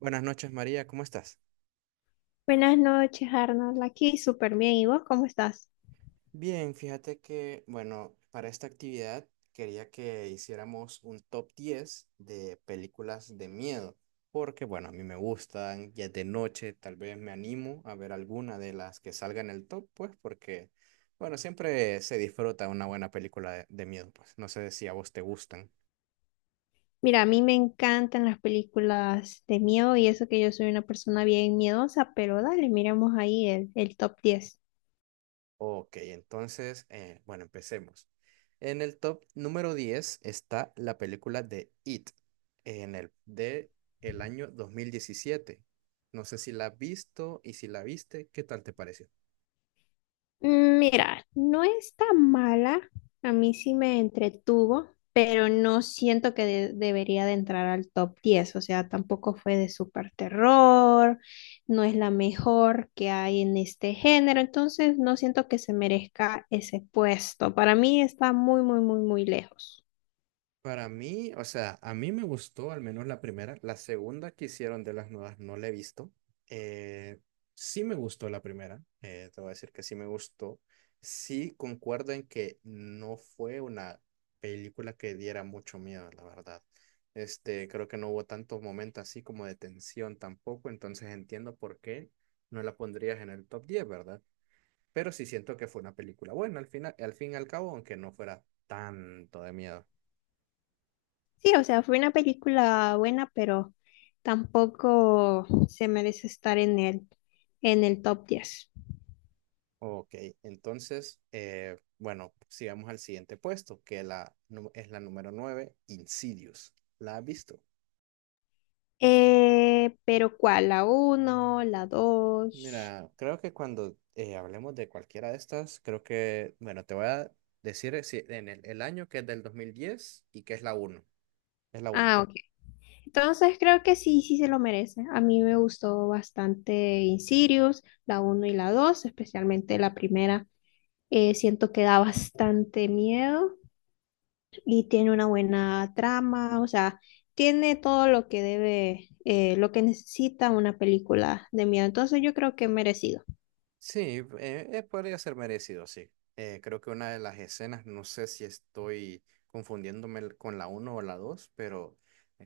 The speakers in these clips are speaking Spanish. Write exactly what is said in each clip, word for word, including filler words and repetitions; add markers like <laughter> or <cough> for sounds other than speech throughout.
Buenas noches, María, ¿cómo estás? Buenas noches, Arnold. Aquí súper bien. ¿Y vos cómo estás? Bien, fíjate que, bueno, para esta actividad quería que hiciéramos un top diez de películas de miedo, porque, bueno, a mí me gustan, ya es de noche, tal vez me animo a ver alguna de las que salga en el top, pues, porque, bueno, siempre se disfruta una buena película de, de miedo, pues, no sé si a vos te gustan. Mira, a mí me encantan las películas de miedo y eso que yo soy una persona bien miedosa, pero dale, miremos ahí el, el top diez. Ok, entonces, eh, bueno, empecemos. En el top número diez está la película de It, en el, de el año dos mil diecisiete. No sé si la has visto y si la viste, ¿qué tal te pareció? Mira, no está mala, a mí sí me entretuvo, pero no siento que de- debería de entrar al top diez. O sea, tampoco fue de super terror, no es la mejor que hay en este género, entonces no siento que se merezca ese puesto. Para mí está muy, muy, muy, muy lejos. Para mí, o sea, a mí me gustó al menos la primera. La segunda que hicieron de las nuevas no la he visto. Eh, sí me gustó la primera. Eh, te voy a decir que sí me gustó. Sí concuerdo en que no fue una película que diera mucho miedo, la verdad. Este, creo que no hubo tantos momentos así como de tensión tampoco. Entonces entiendo por qué no la pondrías en el top diez, ¿verdad? Pero sí siento que fue una película buena al final, al fin y al cabo, aunque no fuera tanto de miedo. Sí, o sea, fue una película buena, pero tampoco se merece estar en el, en el top diez. Ok, entonces, eh, bueno, sigamos al siguiente puesto, que la, nu- es la número nueve, Insidious. ¿La has visto? Eh, pero ¿cuál? ¿La uno? ¿La dos? Mira, creo que cuando eh, hablemos de cualquiera de estas, creo que, bueno, te voy a decir eh, si- en el, el año que es del dos mil diez y que es la uno. Es la uno. Ah, ok. Entonces creo que sí, sí se lo merece. A mí me gustó bastante Insidious, la uno y la dos, especialmente la primera. Eh, siento que da bastante miedo y tiene una buena trama, o sea, tiene todo lo que debe, eh, lo que necesita una película de miedo. Entonces yo creo que merecido. Sí, eh, eh, podría ser merecido, sí. Eh, creo que una de las escenas, no sé si estoy confundiéndome el- con la uno o la dos, pero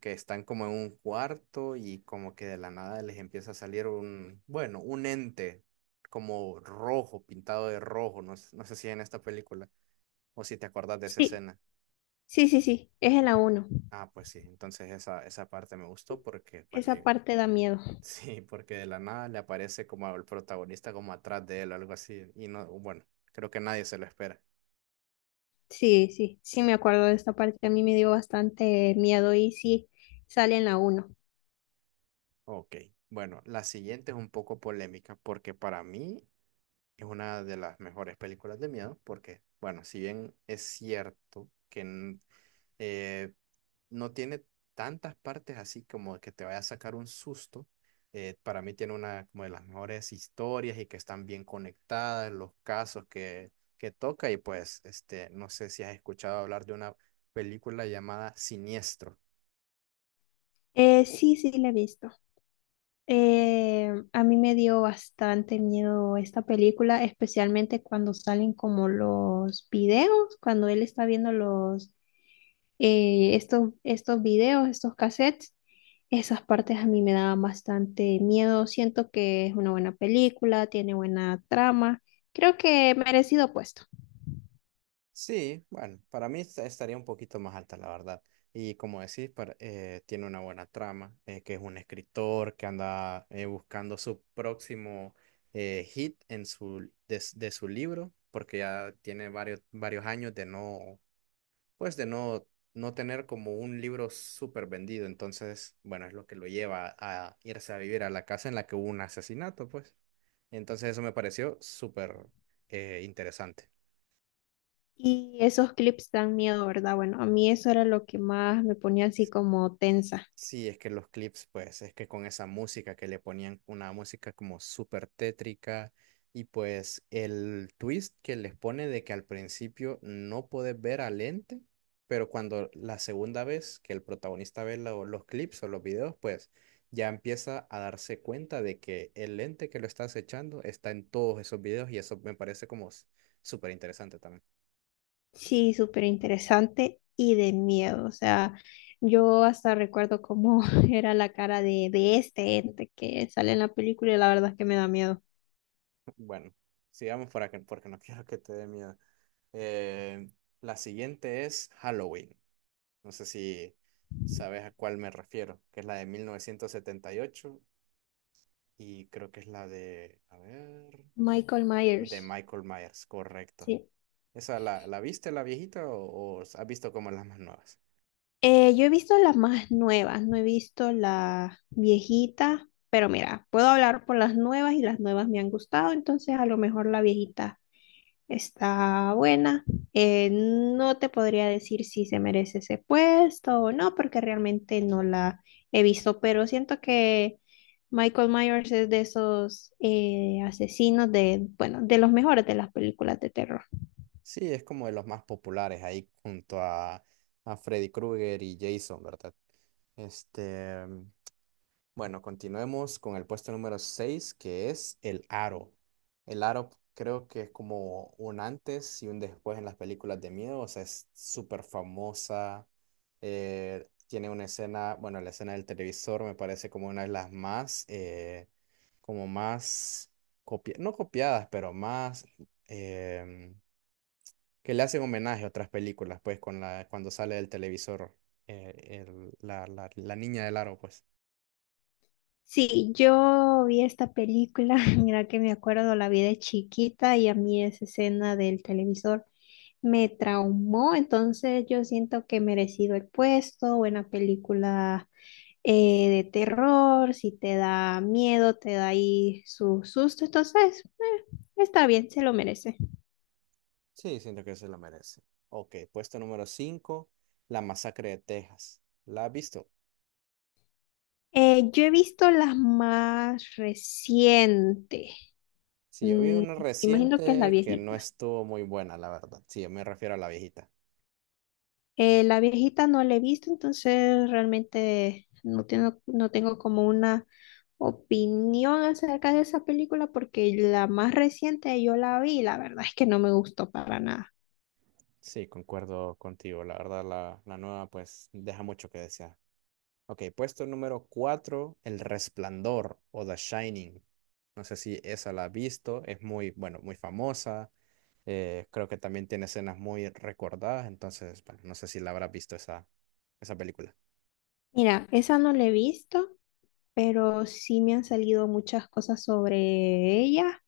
que están como en un cuarto y como que de la nada les empieza a salir un, bueno, un ente como rojo, pintado de rojo, no, s- no sé si en esta película o si te acuerdas de esa Sí, escena. sí, sí, sí, es en la uno. Ah, pues sí, entonces esa, esa parte me gustó porque, bueno, Esa hay, parte da miedo. sí, porque de la nada le aparece como el protagonista como atrás de él, algo así. Y no, bueno, creo que nadie se lo espera. Sí, sí, sí me acuerdo de esta parte. A mí me dio bastante miedo y sí, sale en la uno. Ok, bueno, la siguiente es un poco polémica porque para mí es una de las mejores películas de miedo porque, bueno, si bien es cierto que n- eh, no tiene tantas partes así como que te vaya a sacar un susto. Eh, para mí tiene una como de las mejores historias y que están bien conectadas, los casos que, que toca y pues este, no sé si has escuchado hablar de una película llamada Siniestro. Eh, sí, sí, la he visto. Eh, a mí me dio bastante miedo esta película, especialmente cuando salen como los videos, cuando él está viendo los, eh, estos, estos videos, estos cassettes. Esas partes a mí me daban bastante miedo. Siento que es una buena película, tiene buena trama. Creo que merecido puesto. Sí, bueno, para mí esta- estaría un poquito más alta, la verdad. Y como decís, para- eh, tiene una buena trama, eh, que es un escritor que anda eh, buscando su próximo eh, hit en su, de, s- de su libro, porque ya tiene varios, varios años de no, pues de no, no tener como un libro súper vendido. Entonces, bueno, es lo que lo lleva a irse a vivir a la casa en la que hubo un asesinato, pues. Entonces eso me pareció súper eh, interesante. Y esos clips dan miedo, ¿verdad? Bueno, a mí eso era lo que más me ponía así como tensa. Sí, es que los clips, pues, es que con esa música que le ponían, una música como súper tétrica, y pues el twist que les pone de que al principio no podés ver al ente, pero cuando la segunda vez que el protagonista ve lo- los clips o los videos, pues ya empieza a darse cuenta de que el ente que lo está acechando está en todos esos videos, y eso me parece como s- súper interesante también. Sí, súper interesante y de miedo. O sea, yo hasta recuerdo cómo <laughs> era la cara de, de este ente que sale en la película y la verdad es que me da miedo. Bueno, sigamos para que, porque no <laughs> quiero que te dé miedo. Eh, la siguiente es Halloween. No sé si sabes a cuál me refiero, que es la de mil novecientos setenta y ocho y ocho y creo que es la de, a ver, Michael de Myers. Michael Myers, correcto. Sí. ¿Esa la, la viste, la viejita, o, o has visto como las más nuevas? Eh, yo he visto las más nuevas, no he visto la viejita, pero mira, puedo hablar por las nuevas y las nuevas me han gustado, entonces a lo mejor la viejita. Está buena. Eh, no te podría decir si se merece ese puesto o no, porque realmente no la he visto, pero siento que Michael Myers es de esos eh, asesinos de, bueno, de los mejores de las películas de terror. Sí, es como de los más populares ahí junto a, a Freddy Krueger y Jason, ¿verdad? Este, bueno, continuemos con el puesto número seis que es El Aro. El Aro creo que es como un antes y un después en las películas de miedo, o sea, es súper famosa. Eh, tiene una escena, bueno, la escena del televisor me parece como una de las más, eh, como más, copi no copiadas, pero más, em, que le hacen homenaje a otras películas, pues, con la, cuando sale del televisor, eh, el- la, la la niña del aro, pues. Sí, yo vi esta película, <laughs> mira que me acuerdo, la vi de chiquita y a mí esa escena del televisor me traumó, entonces yo siento que he merecido el puesto, buena película eh, de terror, si te da miedo, te da ahí su susto, entonces eh, está bien, se lo merece. Sí, siento que se la merece. Ok, puesto número cinco, La Masacre de Texas. ¿La has visto? Eh, yo he visto las más recientes. Sí, yo vi Mm, una imagino que es la reciente que no viejita. estuvo muy buena, la verdad. Sí, yo me refiero a la viejita. Eh, la viejita no la he visto, entonces realmente no tengo, no tengo como una opinión acerca de esa película porque la más reciente yo la vi y la verdad es que no me gustó para nada. Sí, concuerdo contigo. La verdad, la, la nueva pues deja mucho que desear. Ok, puesto número cuatro, El Resplandor o The Shining. No sé si esa la has visto. Es muy, bueno, muy famosa. Eh, creo que también tiene escenas muy recordadas. Entonces, bueno, no sé si la habrás visto esa, esa película. Mira, esa no la he visto, pero sí me han salido muchas cosas sobre ella.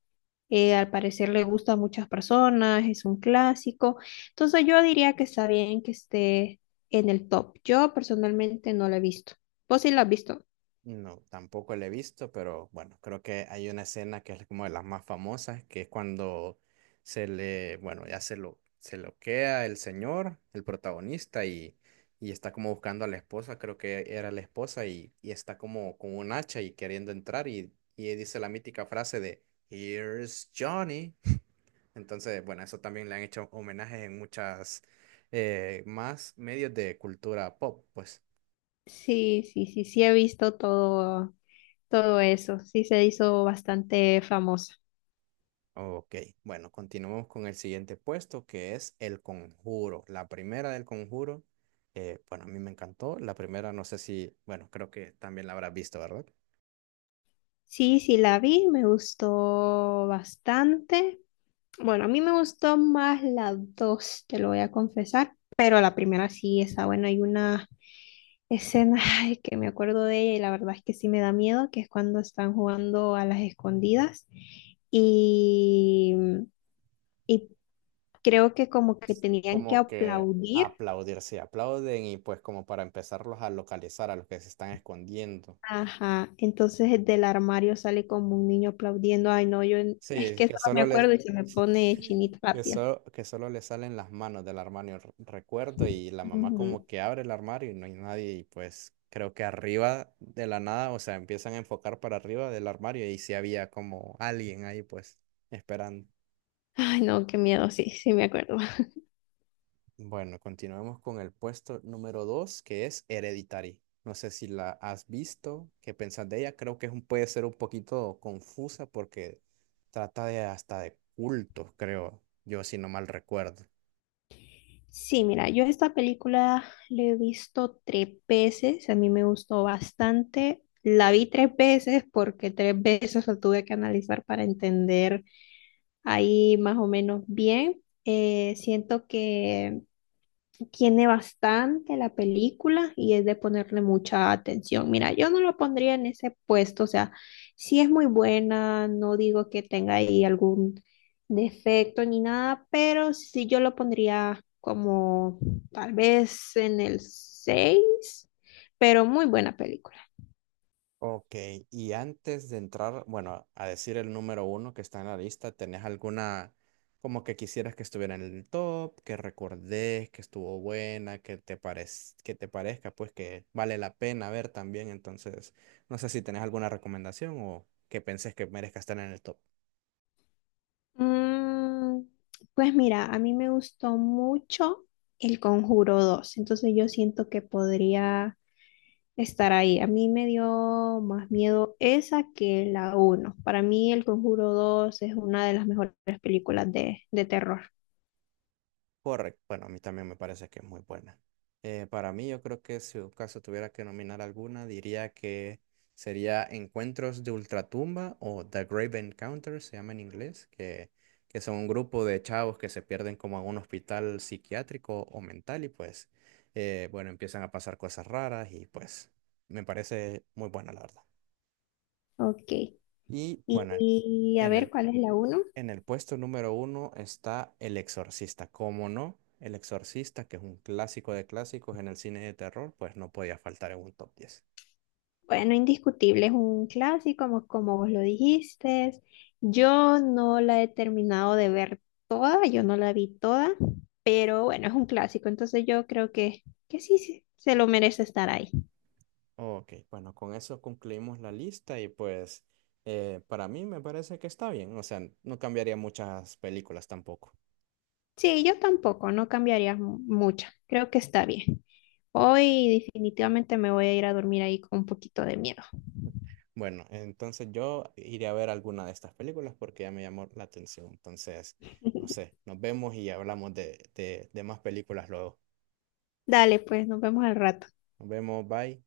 Eh, al parecer le gusta a muchas personas, es un clásico. Entonces yo diría que está bien que esté en el top. Yo personalmente no la he visto. ¿Vos sí la has visto? No, tampoco la he visto, pero bueno, creo que hay una escena que es como de las más famosas, que es cuando se le, bueno, ya se lo, se loquea el señor, el protagonista, y, y está como buscando a la esposa, creo que era la esposa, y, y está como con un hacha y queriendo entrar, y, y dice la mítica frase de Here's Johnny. Entonces, bueno, eso también le han hecho homenajes en muchas eh, más medios de cultura pop, pues. Sí, sí, sí, sí he visto todo, todo eso. Sí se hizo bastante famosa. Ok, bueno, continuamos con el siguiente puesto que es El Conjuro. La primera del Conjuro, eh, bueno, a mí me encantó. La primera, no sé si, bueno, creo que también la habrás visto, ¿verdad? Sí, sí la vi, me gustó bastante. Bueno, a mí me gustó más la dos, te lo voy a confesar, pero la primera sí está buena. Hay una escena <laughs> <sighs> ay, que me acuerdo de ella y la verdad es que sí me da miedo, que es cuando están jugando a las escondidas y, y creo que como que tenían que Como que aplaudir. aplaudirse, aplauden y pues como para empezarlos a localizar a los que se están escondiendo. Ajá, entonces del armario sale como un niño aplaudiendo. Ay, no, yo en- es Sí, que eso que no me solo le, acuerdo y se me pone <laughs> chinita la que piel. so- que solo le salen las manos del armario, r- recuerdo, y la mamá como Ujú. que abre el armario y no hay nadie, y pues creo que arriba de la nada, o sea, empiezan a enfocar para arriba del armario y si había como alguien ahí pues esperando. Ay, no, qué miedo, sí, sí me acuerdo. Bueno, continuamos con el puesto número dos que es Hereditary. No sé si la has visto, qué pensás de ella. Creo que es un- puede ser un poquito confusa porque trata de hasta de cultos, creo, yo si no mal recuerdo. Sí, mira, yo esta película la he visto tres veces, a mí me gustó bastante. La vi tres veces porque tres veces la tuve que analizar para entender ahí más o menos bien. Eh, siento que tiene bastante la película y es de ponerle mucha atención. Mira, yo no lo pondría en ese puesto, o sea, sí es muy buena, no digo que tenga ahí algún defecto ni nada, pero sí yo lo pondría como tal vez en el seis. Pero muy buena película. Ok, y antes de entrar, bueno, a decir el número uno que está en la lista, ¿tenés alguna como que quisieras que estuviera en el top, que recordés, que estuvo buena, que te parez- que te parezca, pues que vale la pena ver también? Entonces, no sé si tenés alguna recomendación o que pensés que merezca estar en el top. Mm, pues mira, a mí me gustó mucho El Conjuro dos, entonces yo siento que podría estar ahí. A mí me dio más miedo esa que la uno. Para mí El Conjuro dos es una de las mejores películas de, de terror. Correcto. Bueno, a mí también me parece que es muy buena. Eh, para mí, yo creo que si en caso tuviera que nominar alguna, diría que sería Encuentros de Ultratumba o The Grave Encounters, se llama en inglés, que, que son un grupo de chavos que se pierden como en un hospital psiquiátrico o mental y pues, eh, bueno, empiezan a pasar cosas raras y pues me parece muy buena, la verdad. Ok, Y y, bueno, y a en ver, el ¿cuál es la uno? en el puesto número uno está El Exorcista. ¿Cómo no? El Exorcista, que es un clásico de clásicos en el cine de terror, pues no podía faltar en un top diez. Bueno, indiscutible, es un clásico, como, como vos lo dijiste. Yo no la he terminado de ver toda, yo no la vi toda, pero bueno, es un clásico, entonces yo creo que, que sí, sí se lo merece estar ahí. Ok, bueno, con eso concluimos la lista y pues eh, para mí me parece que está bien. O sea, no cambiaría muchas películas tampoco. Sí, yo tampoco, no cambiaría mu- mucho, creo que está bien. Hoy definitivamente me voy a ir a dormir ahí con un poquito de miedo. Bueno, entonces yo iré a ver alguna de estas películas porque ya me llamó la atención. Entonces, no <laughs> sé, nos vemos y hablamos de, de de más películas luego. Dale, pues, nos vemos al rato. Nos vemos, bye.